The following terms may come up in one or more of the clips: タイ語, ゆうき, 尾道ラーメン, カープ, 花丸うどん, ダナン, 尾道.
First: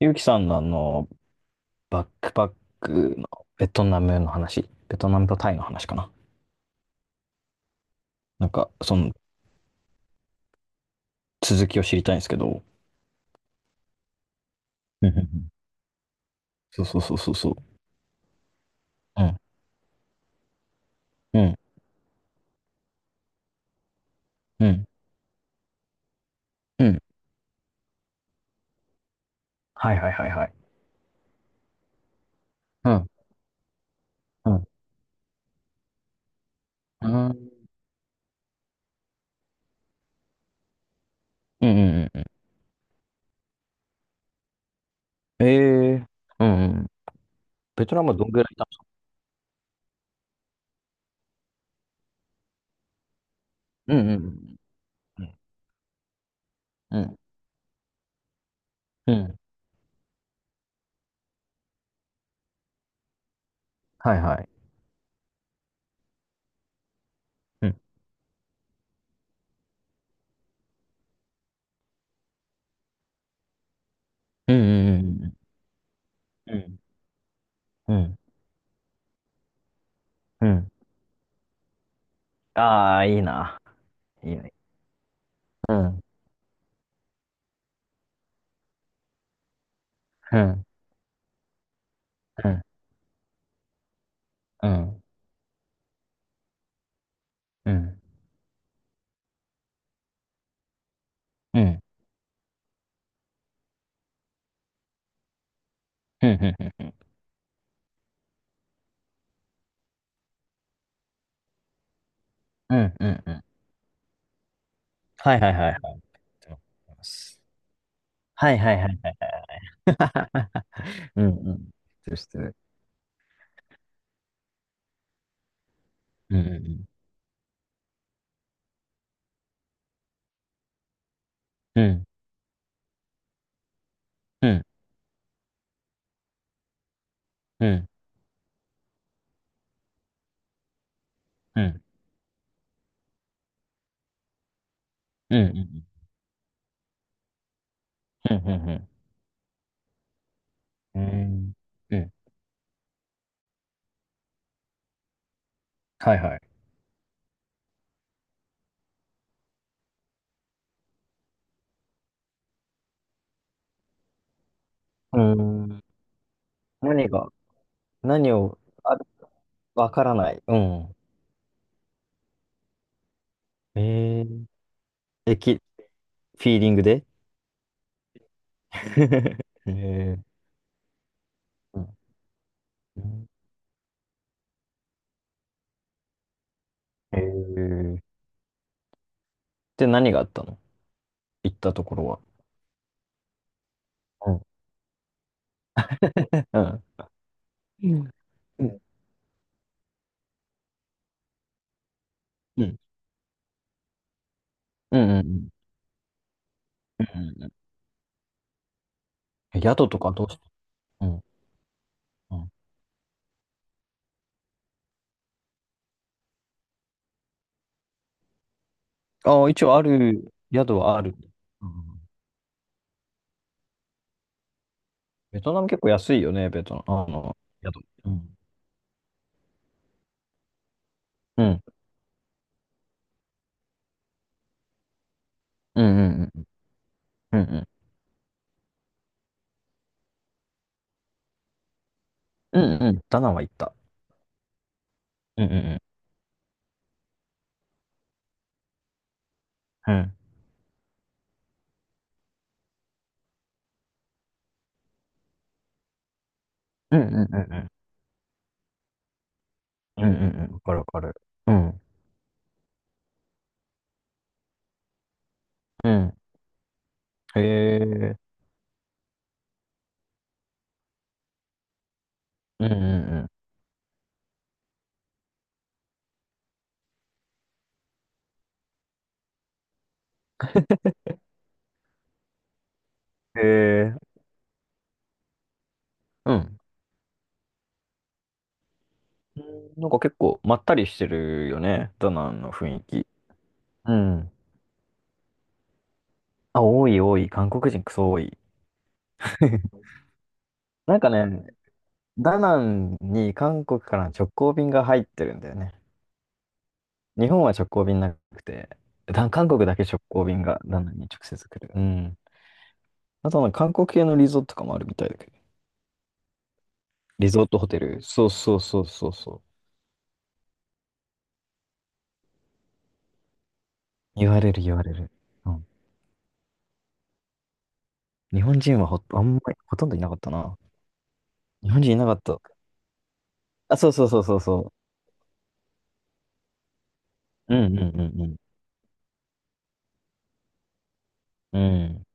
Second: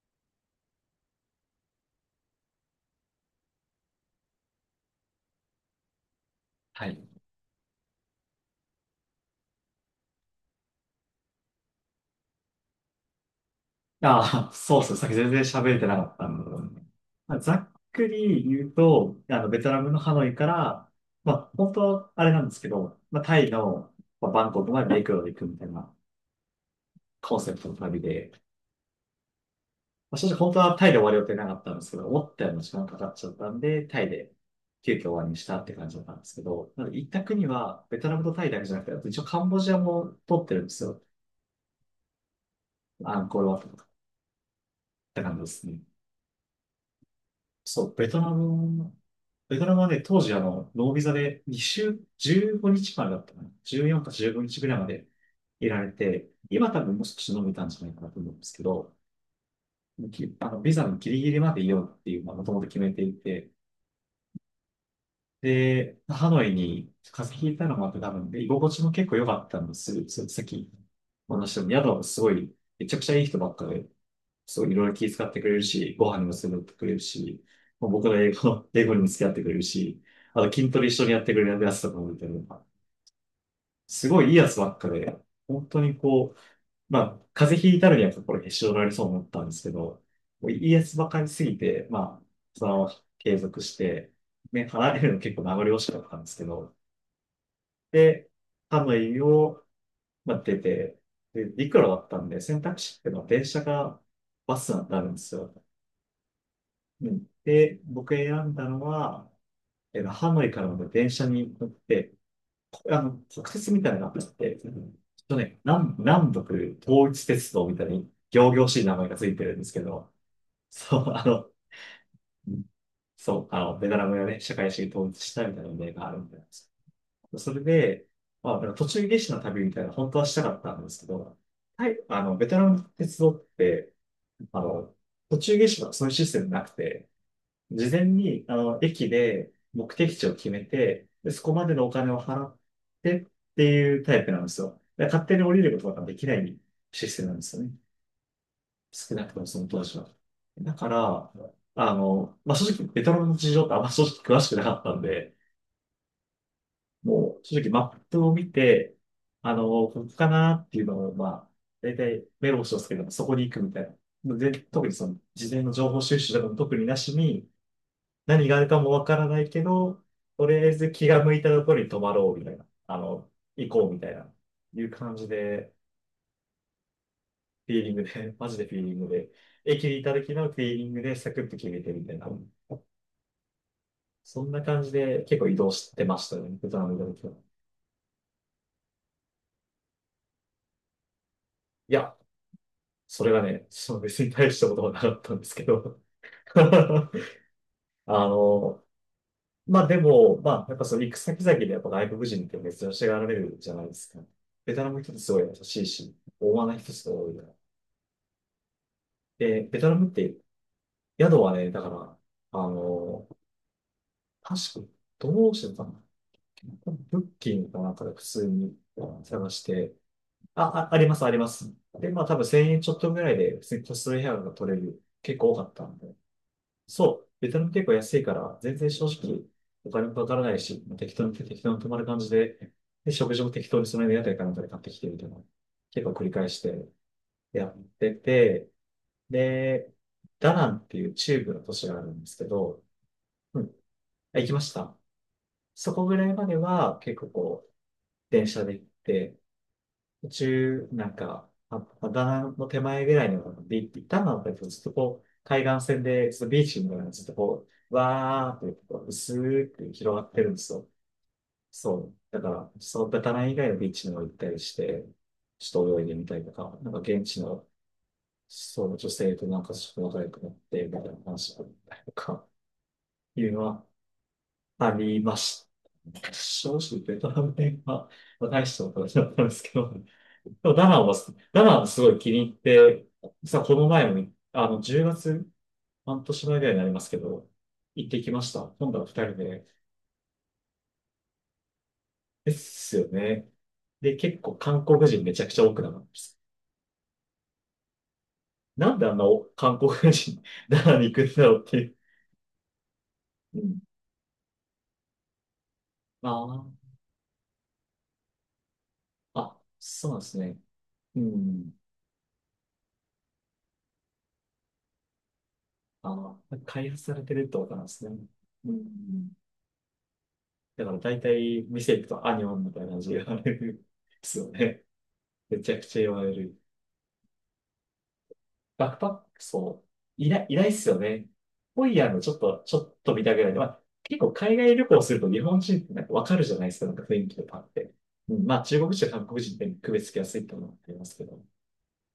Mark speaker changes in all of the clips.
Speaker 1: ゆうきさんのバックパックのベトナムの話、ベトナムとタイの話かな。
Speaker 2: はい。
Speaker 1: その続きを知りたいんですけど。
Speaker 2: ああ、そうそう、さ
Speaker 1: うん
Speaker 2: っ
Speaker 1: う
Speaker 2: き
Speaker 1: んう
Speaker 2: 全然
Speaker 1: ん。
Speaker 2: 喋れてなかったんで。
Speaker 1: そうそうそうそう
Speaker 2: まあ、
Speaker 1: そ
Speaker 2: ざ
Speaker 1: う。
Speaker 2: っくり言うと、
Speaker 1: う
Speaker 2: あ
Speaker 1: ん、
Speaker 2: の、ベトナムのハノイから、ま
Speaker 1: う
Speaker 2: あ、
Speaker 1: ん、
Speaker 2: 本当はあれなんですけど、まあ、タイの、まあ、バンコ
Speaker 1: う
Speaker 2: クま
Speaker 1: ん、
Speaker 2: で陸路で行くみたいな
Speaker 1: うん。
Speaker 2: コンセプトの旅で、
Speaker 1: はいはい
Speaker 2: まあ、
Speaker 1: は
Speaker 2: 正
Speaker 1: い
Speaker 2: 直
Speaker 1: は
Speaker 2: 本
Speaker 1: い。
Speaker 2: 当はタイで終わる予定なかったんですけど、思ったよりも時間
Speaker 1: う
Speaker 2: かか
Speaker 1: ん、
Speaker 2: っちゃったんで、タイで
Speaker 1: うん、
Speaker 2: 急遽終わりにしたって感じだったんですけど、なので行
Speaker 1: う
Speaker 2: った
Speaker 1: ん、う
Speaker 2: 国
Speaker 1: ん、
Speaker 2: は、ベトナムとタイだけじゃなくて、あと一応カンボジアも取ってるんですよ。
Speaker 1: うんうん。
Speaker 2: アンコールワットとかって感じ
Speaker 1: え
Speaker 2: ですね。
Speaker 1: えー、うん、うん。
Speaker 2: そ
Speaker 1: ベ
Speaker 2: う、
Speaker 1: トナ
Speaker 2: ベ
Speaker 1: ムは
Speaker 2: ト
Speaker 1: ど
Speaker 2: ナ
Speaker 1: んぐらいいたんですか？
Speaker 2: ム、ベトナムはね、当時あの、ノービザで2週、15日間だったかな。
Speaker 1: うん
Speaker 2: 14か
Speaker 1: う
Speaker 2: 15
Speaker 1: ん
Speaker 2: 日ぐらいまで
Speaker 1: うん、
Speaker 2: いられて、今多分
Speaker 1: う
Speaker 2: もう
Speaker 1: ん、
Speaker 2: 少し伸びたんじゃないかなと思うんですけど、
Speaker 1: うん、うん。
Speaker 2: きあの、ビザのギリギリまでいようっていう、まあ、もともと決めていて、
Speaker 1: はいはい。
Speaker 2: で、ハノイに風邪ひいた
Speaker 1: う
Speaker 2: の
Speaker 1: ん、
Speaker 2: もあって多分、で、居心地も結構良かったんです。その先、お話しも宿もすごい、めちゃくちゃいい人ばっかで、
Speaker 1: う
Speaker 2: そういろい
Speaker 1: ん、
Speaker 2: ろ
Speaker 1: う
Speaker 2: 気遣っ
Speaker 1: ん、
Speaker 2: てくれるし、ご飯にも連
Speaker 1: う
Speaker 2: れてって
Speaker 1: ん、
Speaker 2: くれるし、もう
Speaker 1: う
Speaker 2: 僕の
Speaker 1: ん、
Speaker 2: 英語、英語にも付き合ってくれるし、あ
Speaker 1: う
Speaker 2: と
Speaker 1: ん。
Speaker 2: 筋トレ一緒にやってくれるやつとかもいて、
Speaker 1: ああー、いいな。
Speaker 2: すごい
Speaker 1: い
Speaker 2: い
Speaker 1: い
Speaker 2: いや
Speaker 1: ね。
Speaker 2: つばっかで、本
Speaker 1: う
Speaker 2: 当に
Speaker 1: ん、
Speaker 2: こう、まあ、風邪ひいたのには心へし折られそうになったんですけど、
Speaker 1: う
Speaker 2: もうい
Speaker 1: ん、
Speaker 2: いやつばかりすぎて、まあ、
Speaker 1: うん、
Speaker 2: そのまま継続して、ね、離れるの結構名残惜しかったんですけど、
Speaker 1: うん、
Speaker 2: で、ハノイを、まあ、出て、で、
Speaker 1: う
Speaker 2: 陸
Speaker 1: ん。
Speaker 2: 路だったんで、選択肢っていうのは電車がバスなんてあるんですよ。
Speaker 1: うんうんうんうん。
Speaker 2: うんで、僕選んだのは、ハノイからの電車に乗って、
Speaker 1: う
Speaker 2: こ
Speaker 1: ん
Speaker 2: あ
Speaker 1: う
Speaker 2: の、
Speaker 1: んう
Speaker 2: 国
Speaker 1: ん。
Speaker 2: 鉄みたいなのがあって、ちょっ
Speaker 1: は
Speaker 2: と
Speaker 1: いはい
Speaker 2: ね、
Speaker 1: はいはい。
Speaker 2: 南、南北
Speaker 1: と思いま
Speaker 2: 統一
Speaker 1: す。
Speaker 2: 鉄道みたいに、
Speaker 1: は
Speaker 2: 仰
Speaker 1: い
Speaker 2: 々
Speaker 1: はい
Speaker 2: し
Speaker 1: は
Speaker 2: い名
Speaker 1: い
Speaker 2: 前
Speaker 1: はい。
Speaker 2: がついてるんですけど、そう、あ
Speaker 1: うん
Speaker 2: の、
Speaker 1: うん。失してる知ってる。
Speaker 2: ベトナムがね、社会主義統一したみたいな例があるみた
Speaker 1: う
Speaker 2: いなんです。
Speaker 1: ん
Speaker 2: それで、まあ、あの途中下車の旅みたいな、本当はしたかったんですけど、
Speaker 1: う
Speaker 2: はい、
Speaker 1: ん
Speaker 2: あの、ベトナムの鉄道って、
Speaker 1: うん。う
Speaker 2: あ
Speaker 1: ん
Speaker 2: の、途中下車がそういうシステムなくて、
Speaker 1: うん
Speaker 2: 事前に、あの、駅で目的地を決めて、でそこ
Speaker 1: う
Speaker 2: まで
Speaker 1: ん
Speaker 2: のお金を払ってっていうタイプなんですよ。で勝
Speaker 1: う
Speaker 2: 手
Speaker 1: ん
Speaker 2: に
Speaker 1: う
Speaker 2: 降りる
Speaker 1: ん
Speaker 2: ことができないシステムなんですよね。
Speaker 1: うんうん
Speaker 2: 少なくともその当時は。だか
Speaker 1: うんう
Speaker 2: ら、
Speaker 1: ん。
Speaker 2: あ
Speaker 1: うん。
Speaker 2: の、まあ、正直、ベトナムの事情ってあんま正直詳しくなかったんで、
Speaker 1: はいはい。
Speaker 2: もう正直マップを見て、あの、ここかなっていうのを、まあ、大体メモしますけど、そこに行くみたいな。で、特にそ
Speaker 1: う
Speaker 2: の、
Speaker 1: ー
Speaker 2: 事前
Speaker 1: ん。
Speaker 2: の
Speaker 1: ん
Speaker 2: 情報収集でも特にな
Speaker 1: 何
Speaker 2: し
Speaker 1: が、
Speaker 2: に、
Speaker 1: 何
Speaker 2: 何が
Speaker 1: を、
Speaker 2: あるかも
Speaker 1: あ、
Speaker 2: わからないけ
Speaker 1: わ
Speaker 2: ど、
Speaker 1: からない。
Speaker 2: と
Speaker 1: う
Speaker 2: りあえず
Speaker 1: ん。
Speaker 2: 気が向いたところに泊まろうみたいな、あの、行
Speaker 1: え
Speaker 2: こうみたいな、
Speaker 1: ー、
Speaker 2: いう感じ
Speaker 1: え、き、
Speaker 2: で、
Speaker 1: フィーリングで。
Speaker 2: フィーリングで、マジでフィーリングで、駅にいた
Speaker 1: えー、
Speaker 2: 時のフィーリングでサクッと決め
Speaker 1: うん。
Speaker 2: てみたいな、
Speaker 1: うん。
Speaker 2: そんな感じで結構移動してましたね、ベトナムにい
Speaker 1: え
Speaker 2: た時は。い
Speaker 1: ー、で、何があったの、行ったところ
Speaker 2: や、
Speaker 1: は。
Speaker 2: それがね、その別に
Speaker 1: うん。
Speaker 2: 大したことはなかったんですけど。
Speaker 1: うん。
Speaker 2: あ
Speaker 1: うん
Speaker 2: の、まあでも、まあやっぱその行く先々でやっぱ外国人っ
Speaker 1: う
Speaker 2: て
Speaker 1: ん。
Speaker 2: 珍しがられるじゃないですか。ベトナム
Speaker 1: う
Speaker 2: の
Speaker 1: ん
Speaker 2: 人っ
Speaker 1: うん
Speaker 2: て
Speaker 1: う
Speaker 2: すごい
Speaker 1: ん。
Speaker 2: 優しいし、大間な人
Speaker 1: う
Speaker 2: すごい多いか
Speaker 1: んうん。
Speaker 2: ら、
Speaker 1: え、
Speaker 2: で、ベト
Speaker 1: 宿
Speaker 2: ナ
Speaker 1: と
Speaker 2: ム
Speaker 1: か
Speaker 2: っ
Speaker 1: どう
Speaker 2: て
Speaker 1: して？うん。
Speaker 2: 宿はね、だから、
Speaker 1: うん。
Speaker 2: あの、確か、どうしてたんだっけなブッキングかなんかで普通に
Speaker 1: あ
Speaker 2: 探
Speaker 1: あ、一
Speaker 2: し
Speaker 1: 応あ
Speaker 2: て、
Speaker 1: る、
Speaker 2: あ、
Speaker 1: 宿は
Speaker 2: あ
Speaker 1: あ
Speaker 2: りま
Speaker 1: る。
Speaker 2: す、ありま
Speaker 1: う
Speaker 2: す。
Speaker 1: ん。
Speaker 2: で、まあ多分1000円ちょっとぐらいで、普通に個室の部屋が取れる、結
Speaker 1: ベ
Speaker 2: 構
Speaker 1: ト
Speaker 2: 多
Speaker 1: ナ
Speaker 2: か
Speaker 1: ム
Speaker 2: っ
Speaker 1: 結
Speaker 2: た
Speaker 1: 構
Speaker 2: んで。
Speaker 1: 安いよね、ベトナム。
Speaker 2: そう、ベトナム
Speaker 1: 宿。
Speaker 2: 結構
Speaker 1: う
Speaker 2: 安いか
Speaker 1: ん。
Speaker 2: ら、全然正直、お金もかからないし、
Speaker 1: う
Speaker 2: 適
Speaker 1: ん。
Speaker 2: 当に泊まる感じで、で、食事も適当にその辺の屋台かなんかで買ってきてみたいな、
Speaker 1: う
Speaker 2: 結構
Speaker 1: ん
Speaker 2: 繰り
Speaker 1: うん
Speaker 2: 返して
Speaker 1: うんうんう
Speaker 2: や
Speaker 1: ん。
Speaker 2: ってて、で、ダナンっていう中部の都市があるんですけ
Speaker 1: うん
Speaker 2: ど、
Speaker 1: うん。ダナンは行っ
Speaker 2: うん。
Speaker 1: た。
Speaker 2: あ、行きました。
Speaker 1: うんうん
Speaker 2: そこぐらいまでは結構こう、電車で行って、
Speaker 1: うん。
Speaker 2: 途中、なんか、ダナンの手前ぐらいのビーチ、ダナンだとずっとこう、海岸線で、ずっとビーチみた
Speaker 1: う
Speaker 2: い
Speaker 1: ん
Speaker 2: な
Speaker 1: う
Speaker 2: の
Speaker 1: ん
Speaker 2: が
Speaker 1: う
Speaker 2: ずっと
Speaker 1: んうんう
Speaker 2: こ
Speaker 1: ん。
Speaker 2: う、わーってこう、薄く
Speaker 1: うんうんう
Speaker 2: 広がってる
Speaker 1: ん。
Speaker 2: んで
Speaker 1: わか
Speaker 2: す
Speaker 1: るわ
Speaker 2: よ。
Speaker 1: かる。うん。
Speaker 2: そう。だから、そう、ダナン以外のビーチにも行ったりして、ちょ
Speaker 1: う
Speaker 2: っと泳いで
Speaker 1: ん。
Speaker 2: みたりとか、なんか現地
Speaker 1: へ
Speaker 2: の、
Speaker 1: え。
Speaker 2: そう、女性となんかちょっと仲良くなって、みたいな話があったりとか。
Speaker 1: うんうん
Speaker 2: いうのはありました。正直、ベトナム戦は、まあ、大したことはなかったんですけど、でもダナンは、ダナンすごい気に入って、
Speaker 1: うん。へ
Speaker 2: 実はこの
Speaker 1: え。
Speaker 2: 前も、あの、10月、半
Speaker 1: う
Speaker 2: 年前
Speaker 1: ん。
Speaker 2: ぐらいになりますけど、行ってきました。今度は2人で。
Speaker 1: なんか結構まったりしてるよね、ダナン
Speaker 2: で
Speaker 1: の雰囲
Speaker 2: す
Speaker 1: 気。
Speaker 2: よね。
Speaker 1: う
Speaker 2: で、
Speaker 1: ん。
Speaker 2: 結構韓国人めちゃくちゃ多くなかったです。
Speaker 1: あ、多い多い。韓国人クソ多い。
Speaker 2: なんであんな 韓国人、ダナ
Speaker 1: な
Speaker 2: ン
Speaker 1: ん
Speaker 2: に
Speaker 1: か
Speaker 2: 行くんだ
Speaker 1: ね、
Speaker 2: ろうっていう。
Speaker 1: ダナンに
Speaker 2: う
Speaker 1: 韓
Speaker 2: ん、
Speaker 1: 国からの直行便が入ってるんだよね。
Speaker 2: あ
Speaker 1: 日本は直行便なくて、だ
Speaker 2: あ、
Speaker 1: 韓
Speaker 2: あ、
Speaker 1: 国だけ直
Speaker 2: そうなん
Speaker 1: 行
Speaker 2: です
Speaker 1: 便
Speaker 2: ね。
Speaker 1: がダナンに直
Speaker 2: う
Speaker 1: 接来る。
Speaker 2: ん。
Speaker 1: うん。あとは韓国系のリゾートとかもあるみたいだけど。
Speaker 2: あの、開発され
Speaker 1: リ
Speaker 2: て
Speaker 1: ゾ
Speaker 2: る
Speaker 1: ー
Speaker 2: って
Speaker 1: ト
Speaker 2: こ
Speaker 1: ホ
Speaker 2: と
Speaker 1: テ
Speaker 2: なんで
Speaker 1: ル。
Speaker 2: すね。
Speaker 1: そうそう
Speaker 2: う
Speaker 1: そうそう
Speaker 2: ん、
Speaker 1: そう。
Speaker 2: だから大体店行くとアニョンみたいな字があるんで
Speaker 1: 言
Speaker 2: す
Speaker 1: わ
Speaker 2: よ
Speaker 1: れる言
Speaker 2: ね。
Speaker 1: われる。う
Speaker 2: め
Speaker 1: ん。
Speaker 2: ちゃくちゃ言われる。
Speaker 1: 日本人は
Speaker 2: バック
Speaker 1: ほ、
Speaker 2: パッ
Speaker 1: あんま
Speaker 2: ク、
Speaker 1: り、ほ
Speaker 2: そ
Speaker 1: と
Speaker 2: う。
Speaker 1: んどいなかっ
Speaker 2: い
Speaker 1: た
Speaker 2: ない、い
Speaker 1: な。
Speaker 2: ないっすよね。
Speaker 1: 日本
Speaker 2: ホ
Speaker 1: 人
Speaker 2: イ
Speaker 1: いな
Speaker 2: ヤー
Speaker 1: か
Speaker 2: の
Speaker 1: っ
Speaker 2: ちょっ
Speaker 1: た。
Speaker 2: と、ちょっと見たぐらいで、ま
Speaker 1: あ、
Speaker 2: あ、
Speaker 1: そうそうそ
Speaker 2: 結
Speaker 1: う
Speaker 2: 構
Speaker 1: そう
Speaker 2: 海
Speaker 1: そ
Speaker 2: 外旅行すると日本人ってなんかわかるじゃないですか、なんか雰囲気と
Speaker 1: う。
Speaker 2: か
Speaker 1: う
Speaker 2: あっ
Speaker 1: んうん
Speaker 2: て。
Speaker 1: う
Speaker 2: う
Speaker 1: ん
Speaker 2: ん、まあ中国人、韓国人って区別つきやすいってのはありますけど、
Speaker 1: うん。うん。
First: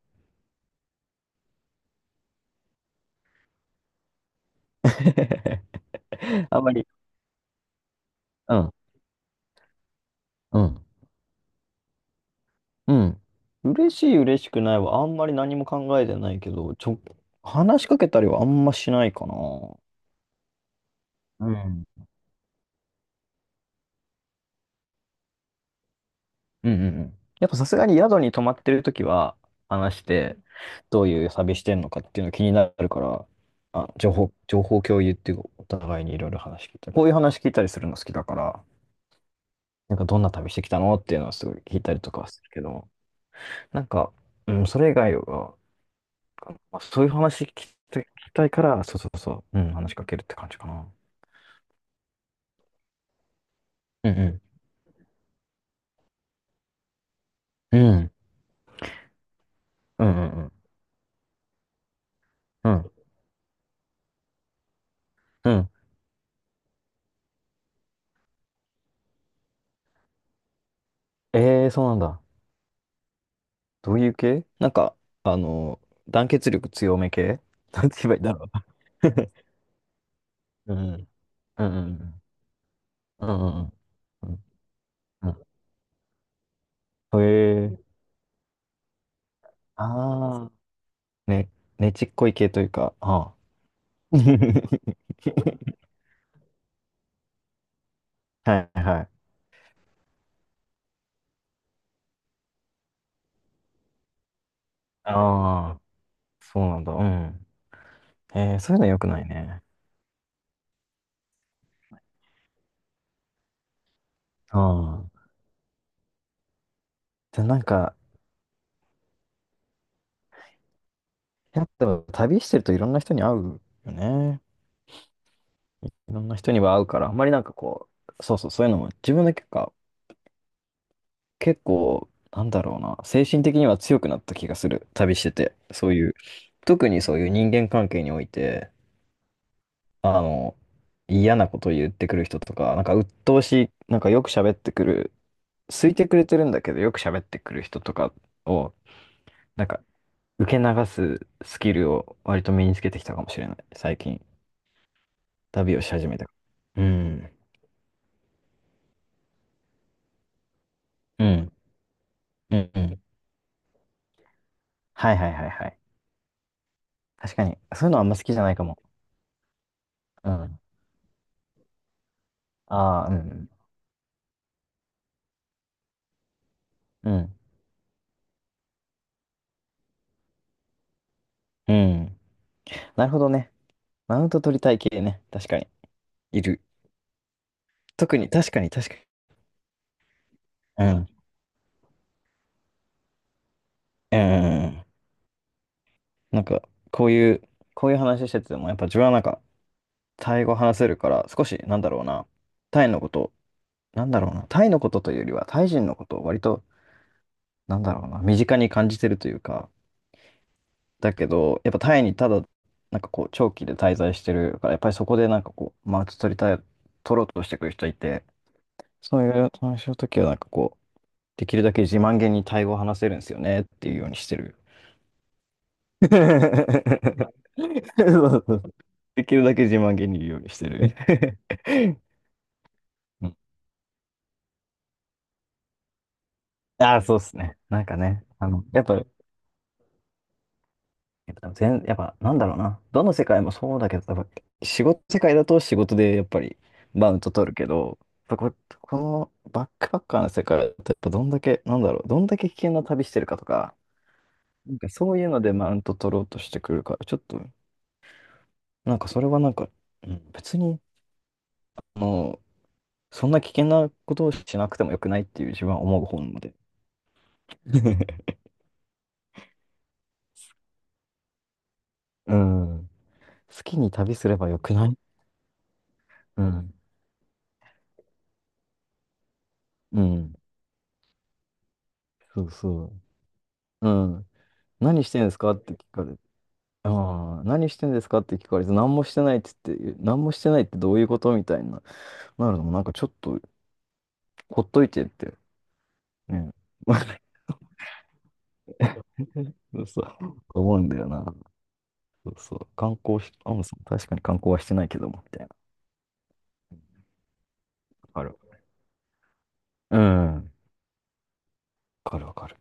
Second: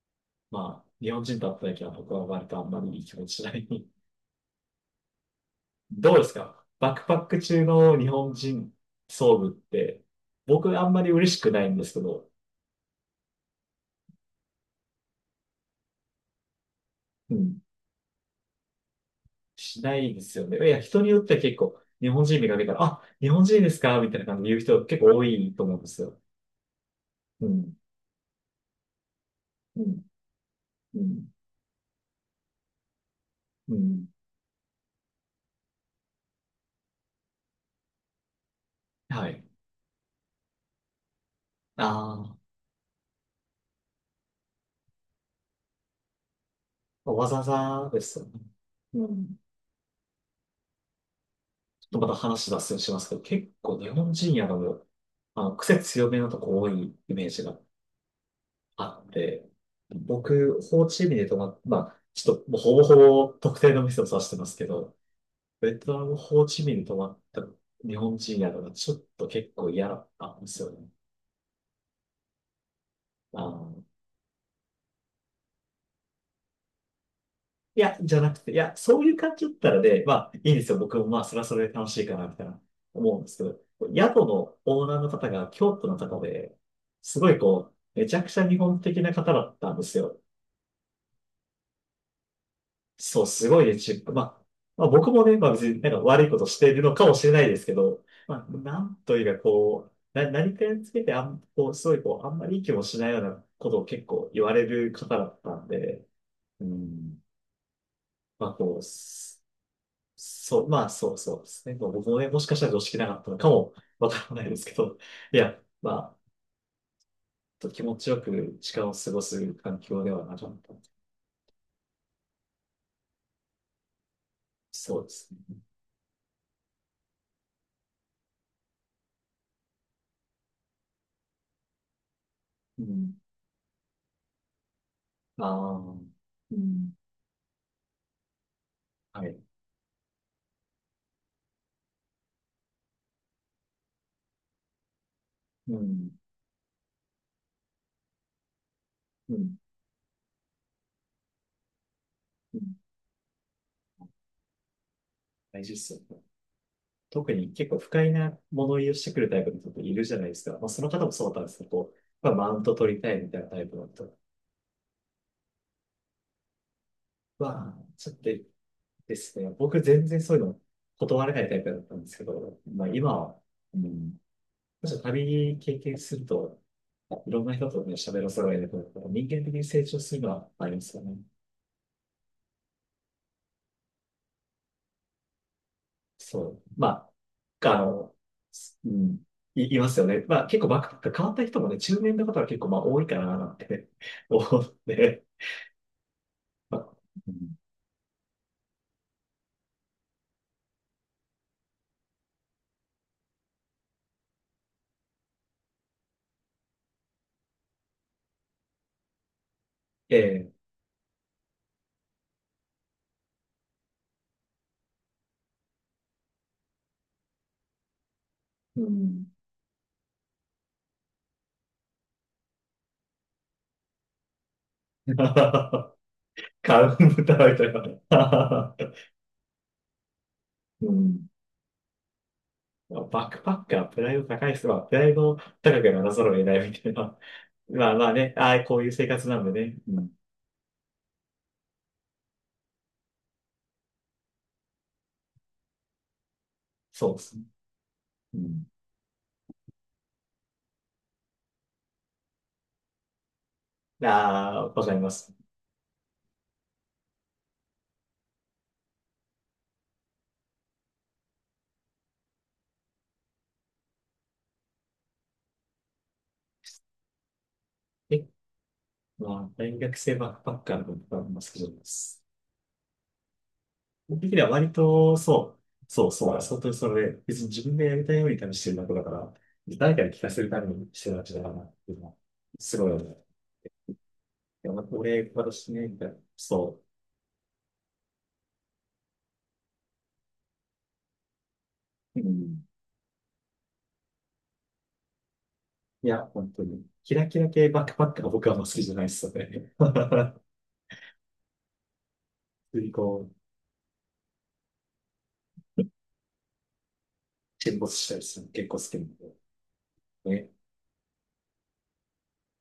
Speaker 2: まあ日本人と会った時は僕は割とあんまりいい気持ちしない。どうです
Speaker 1: あん
Speaker 2: か
Speaker 1: まり。
Speaker 2: バックパック中の日本
Speaker 1: う
Speaker 2: 人
Speaker 1: ん。
Speaker 2: 遭遇って、
Speaker 1: う
Speaker 2: 僕
Speaker 1: ん。
Speaker 2: あんまり嬉しくないんですけど、
Speaker 1: うん。嬉しい、嬉しくないはあんまり何も考えてないけど、ちょ、
Speaker 2: うん、
Speaker 1: 話しかけたりはあんましないかな。
Speaker 2: しないですよね。いや、人によっては
Speaker 1: う
Speaker 2: 結
Speaker 1: ん。
Speaker 2: 構、
Speaker 1: うん
Speaker 2: 日本人見かけたら、あ、日本人ですかみたいな感じで言う人結構多いと思うんですよ。
Speaker 1: うんうん。
Speaker 2: う
Speaker 1: やっぱさ
Speaker 2: ん。
Speaker 1: すがに宿に泊まってるときは
Speaker 2: う
Speaker 1: 話
Speaker 2: ん。
Speaker 1: して、
Speaker 2: う
Speaker 1: どういう
Speaker 2: ん。
Speaker 1: 旅してんのかっていうの気になるから、
Speaker 2: う
Speaker 1: あ、
Speaker 2: ん。
Speaker 1: 情報、情報共有っていうか、お互いにいろいろ話聞いたり、こういう話聞いたりするの好きだから、
Speaker 2: はい。
Speaker 1: なんかどんな旅してきたのっていうのはすごい聞いたりとか
Speaker 2: あ
Speaker 1: はするけど、なんか、うん、それ以外はまあ、そうい
Speaker 2: あ、
Speaker 1: う
Speaker 2: わざわ
Speaker 1: 話聞き
Speaker 2: ざ
Speaker 1: た
Speaker 2: で
Speaker 1: い、聞
Speaker 2: すよね。
Speaker 1: きたいから、そう
Speaker 2: う
Speaker 1: そう
Speaker 2: ん。
Speaker 1: そう、うん、話しかけるって感じかな。
Speaker 2: ちょっとまた話脱線しますけど、結構日
Speaker 1: う
Speaker 2: 本人
Speaker 1: ん
Speaker 2: やの、あの、癖強めのとこ多いイメージが
Speaker 1: うん。
Speaker 2: あって、
Speaker 1: うん。うんうん
Speaker 2: 僕、ホーチミンで泊まっ、まあ、ちょっともう
Speaker 1: うん。
Speaker 2: ほ
Speaker 1: う
Speaker 2: ぼ
Speaker 1: ん。
Speaker 2: ほぼ特定の店を指してますけど、
Speaker 1: うん。
Speaker 2: ベトナム、ホーチミンに泊まった日本人やのがちょっと結構嫌だったんですよね。
Speaker 1: ええー、そうなんだ。
Speaker 2: あの、
Speaker 1: どういう系なんか、あの、団結力強め系、
Speaker 2: い
Speaker 1: なんて
Speaker 2: や、
Speaker 1: 言えば
Speaker 2: じ
Speaker 1: い
Speaker 2: ゃ
Speaker 1: いん
Speaker 2: な
Speaker 1: だ
Speaker 2: く
Speaker 1: ろ
Speaker 2: て、いや、そういう感じだったらね、まあ、いいんです
Speaker 1: う。 う
Speaker 2: よ。僕も
Speaker 1: ん
Speaker 2: まあ、それはそ
Speaker 1: う
Speaker 2: れで楽しいか
Speaker 1: ん
Speaker 2: な、みたいな思うん
Speaker 1: う
Speaker 2: で
Speaker 1: ん。う
Speaker 2: すけど、
Speaker 1: んうん
Speaker 2: 宿
Speaker 1: うん。
Speaker 2: のオーナーの
Speaker 1: う
Speaker 2: 方
Speaker 1: んうん。
Speaker 2: が京都の方で、
Speaker 1: へ
Speaker 2: すごいこ
Speaker 1: え。
Speaker 2: う、めちゃくちゃ日本的な方だったんですよ。
Speaker 1: ああ、ね、ねちっこい系というか、あ
Speaker 2: そう、
Speaker 1: あ。
Speaker 2: すごいね、チップ。まあ、ま あ、僕もね、まあ別になんか悪いことしているのかもしれないですけど、まあ、
Speaker 1: は
Speaker 2: な
Speaker 1: い
Speaker 2: ん
Speaker 1: は
Speaker 2: と
Speaker 1: い。
Speaker 2: いうかこう、何かにつけてあん、こう、すごいこう、あんまりいい気もしないようなことを結構言われる方だったん
Speaker 1: ああ、
Speaker 2: で、
Speaker 1: そ
Speaker 2: う
Speaker 1: うなんだ。う
Speaker 2: ん、
Speaker 1: ん。
Speaker 2: まあ
Speaker 1: えー、そう
Speaker 2: こ
Speaker 1: いう
Speaker 2: う、
Speaker 1: の良くないね。
Speaker 2: そう、まあそうですね。まあ僕もね、もしかしたら常識なかったのかもわからないで
Speaker 1: あ
Speaker 2: すけど、
Speaker 1: あ。
Speaker 2: いや、まあ、
Speaker 1: で、なん
Speaker 2: と気持
Speaker 1: か、
Speaker 2: ちよく時間を過ごす環境ではなかった。
Speaker 1: やっぱ旅してるといろんな人に会うよね。
Speaker 2: そうですね。
Speaker 1: いろんな人には会うから、あんまりなんかこう、そうそう、そういうのも自分だけか、結構、なんだろう
Speaker 2: う
Speaker 1: な、
Speaker 2: ん。
Speaker 1: 精神的には強くなった気がする。旅して
Speaker 2: あ
Speaker 1: て。そう
Speaker 2: あ、
Speaker 1: いう、
Speaker 2: う
Speaker 1: 特
Speaker 2: ん。
Speaker 1: にそういう人間関係において、
Speaker 2: はい。
Speaker 1: あの、嫌なこと言ってくる人とか、なんか鬱陶しい、なんかよく喋ってくる、
Speaker 2: う
Speaker 1: 好いて
Speaker 2: ん。
Speaker 1: くれてるんだけど、よく喋ってくる人とかを、
Speaker 2: うん、
Speaker 1: なんか、受け流すスキルを割と身につけてきたかもしれない、最近。
Speaker 2: 大事っ
Speaker 1: 旅をし
Speaker 2: すよ
Speaker 1: 始
Speaker 2: ね。
Speaker 1: めた。うん。
Speaker 2: 特に結構不快な物言いをしてくるタイプの人っているじゃないですか。まあ、その方も
Speaker 1: う
Speaker 2: そうだったんで
Speaker 1: ん。
Speaker 2: すけど、こうまあ、マ
Speaker 1: う
Speaker 2: ウン
Speaker 1: ん。
Speaker 2: ト
Speaker 1: う
Speaker 2: 取り
Speaker 1: ん。
Speaker 2: たいみたいなタイプの人
Speaker 1: はいはいはいはい。確かに。
Speaker 2: は、
Speaker 1: そういうのあ
Speaker 2: ち
Speaker 1: ん
Speaker 2: ょっ
Speaker 1: ま好
Speaker 2: と
Speaker 1: きじゃないかも。
Speaker 2: ですね、僕全然
Speaker 1: う
Speaker 2: そういう
Speaker 1: ん。
Speaker 2: の断れないタイプだったんですけど、まあ、
Speaker 1: ああ、う
Speaker 2: 今は、
Speaker 1: ん。
Speaker 2: うん、むし旅経験すると、
Speaker 1: うん。
Speaker 2: いろんな人とね、喋らされると、人間的に成長するのはありますよね。
Speaker 1: うん。なるほどね。マウント取りたい系ね。確かに。
Speaker 2: そ
Speaker 1: いる。
Speaker 2: う。まあ、あの、
Speaker 1: 特に、確かに、
Speaker 2: すう
Speaker 1: 確かに。
Speaker 2: ん、いますよね。まあ、結構バッ
Speaker 1: う
Speaker 2: クパッ
Speaker 1: ん。
Speaker 2: ク変わった人もね、中年の方は結構まあ多いかななんて
Speaker 1: うん。
Speaker 2: 思っ
Speaker 1: うん。
Speaker 2: て、
Speaker 1: なんか、
Speaker 2: まあ、
Speaker 1: こう
Speaker 2: う
Speaker 1: いう、
Speaker 2: ん、
Speaker 1: こういう話してても、やっぱ自分はなんか、タイ語話せるから、少し、なんだろうな、タイのこと、なんだろうな、タイのことというよりは、タイ人のことを割と、なんだろうな、身近に感じてるというか、
Speaker 2: ええ、
Speaker 1: だけど、やっぱタイにただ、なんかこう、長期で滞在してるから、やっぱりそこでなんかこう、マウント取りたい、取ろうとしてくる人いて、
Speaker 2: う
Speaker 1: そうい
Speaker 2: ん。
Speaker 1: う話の時はなんかこう、できるだけ自慢げにタイ語を話せるんですよねっていうようにしてる。
Speaker 2: カウンタ
Speaker 1: そう
Speaker 2: ーみたい
Speaker 1: そうそう、
Speaker 2: な。
Speaker 1: できるだけ自慢げに言うようにして
Speaker 2: う
Speaker 1: る。
Speaker 2: ん。まあ
Speaker 1: う
Speaker 2: バッ
Speaker 1: ん。
Speaker 2: クパックはプライド高い人は、プライドを高くならざるを得ないみたい
Speaker 1: ああ、そ
Speaker 2: な。
Speaker 1: うっすね。なん
Speaker 2: まあ
Speaker 1: か
Speaker 2: まあ
Speaker 1: ね、
Speaker 2: ね、ああ、こ
Speaker 1: や
Speaker 2: う
Speaker 1: っ
Speaker 2: いう
Speaker 1: ぱ、
Speaker 2: 生活なんでね。うん。
Speaker 1: やっぱ全、やっぱなんだろうな。どの世界もそうだけど、多分仕事世界だと仕事でやっぱりバ
Speaker 2: そう
Speaker 1: ウン
Speaker 2: で
Speaker 1: ト
Speaker 2: すね。
Speaker 1: 取るけど、や
Speaker 2: う
Speaker 1: っぱこ、
Speaker 2: ん。
Speaker 1: このバックパッカーの世界だとやっぱどんだけ、なんだろう、どんだけ危険な旅してるかとか、
Speaker 2: ああ、
Speaker 1: なん
Speaker 2: わ
Speaker 1: か
Speaker 2: かりま
Speaker 1: そういう
Speaker 2: す。
Speaker 1: のでマウント取ろうとしてくるから、ちょっと、なんかそれはなんか、うん、別に、もう、そんな危険なことをしなくてもよくないっていう自分は思う方なので。
Speaker 2: え、まあ、大学生バックパッカーのことは、まあ、好きです。
Speaker 1: うん。好きに旅
Speaker 2: 僕
Speaker 1: す
Speaker 2: 的
Speaker 1: れ
Speaker 2: に
Speaker 1: ば
Speaker 2: は
Speaker 1: よ
Speaker 2: 割
Speaker 1: くない？
Speaker 2: と、そう、そうそう、は
Speaker 1: う
Speaker 2: い本当に
Speaker 1: ん。
Speaker 2: それで、別に自分でやりたいように多分してるだけだから、誰
Speaker 1: う
Speaker 2: かに聞か
Speaker 1: ん。
Speaker 2: せるためにしてるわけだからっていうのは、
Speaker 1: そう
Speaker 2: すごい
Speaker 1: そ
Speaker 2: よね。
Speaker 1: う。うん。
Speaker 2: いや、まあ
Speaker 1: 何してんで
Speaker 2: 俺、
Speaker 1: すかっ
Speaker 2: 私
Speaker 1: て聞
Speaker 2: ね、み
Speaker 1: か
Speaker 2: たいな。
Speaker 1: れて、
Speaker 2: そ
Speaker 1: ああ、何してんですかって聞かれて、何もしてないって言って、何もしてないってどういうことみたいな。
Speaker 2: う。う
Speaker 1: なるの
Speaker 2: ん。
Speaker 1: もなんかちょっと、ほっといてって、
Speaker 2: いや、
Speaker 1: ね。
Speaker 2: 本当に。キラ キラ系バックパックが僕はあんま好きじゃないですよね。
Speaker 1: そうそう、
Speaker 2: 普
Speaker 1: 思うんだよな。そうそう。
Speaker 2: 通に
Speaker 1: 観光
Speaker 2: こ
Speaker 1: し、
Speaker 2: う、
Speaker 1: アムさん、確かに観光はしてないけども、みたいな。
Speaker 2: 沈没したり
Speaker 1: わかる。
Speaker 2: するの結構好きなんで。
Speaker 1: うん。わかるわかる。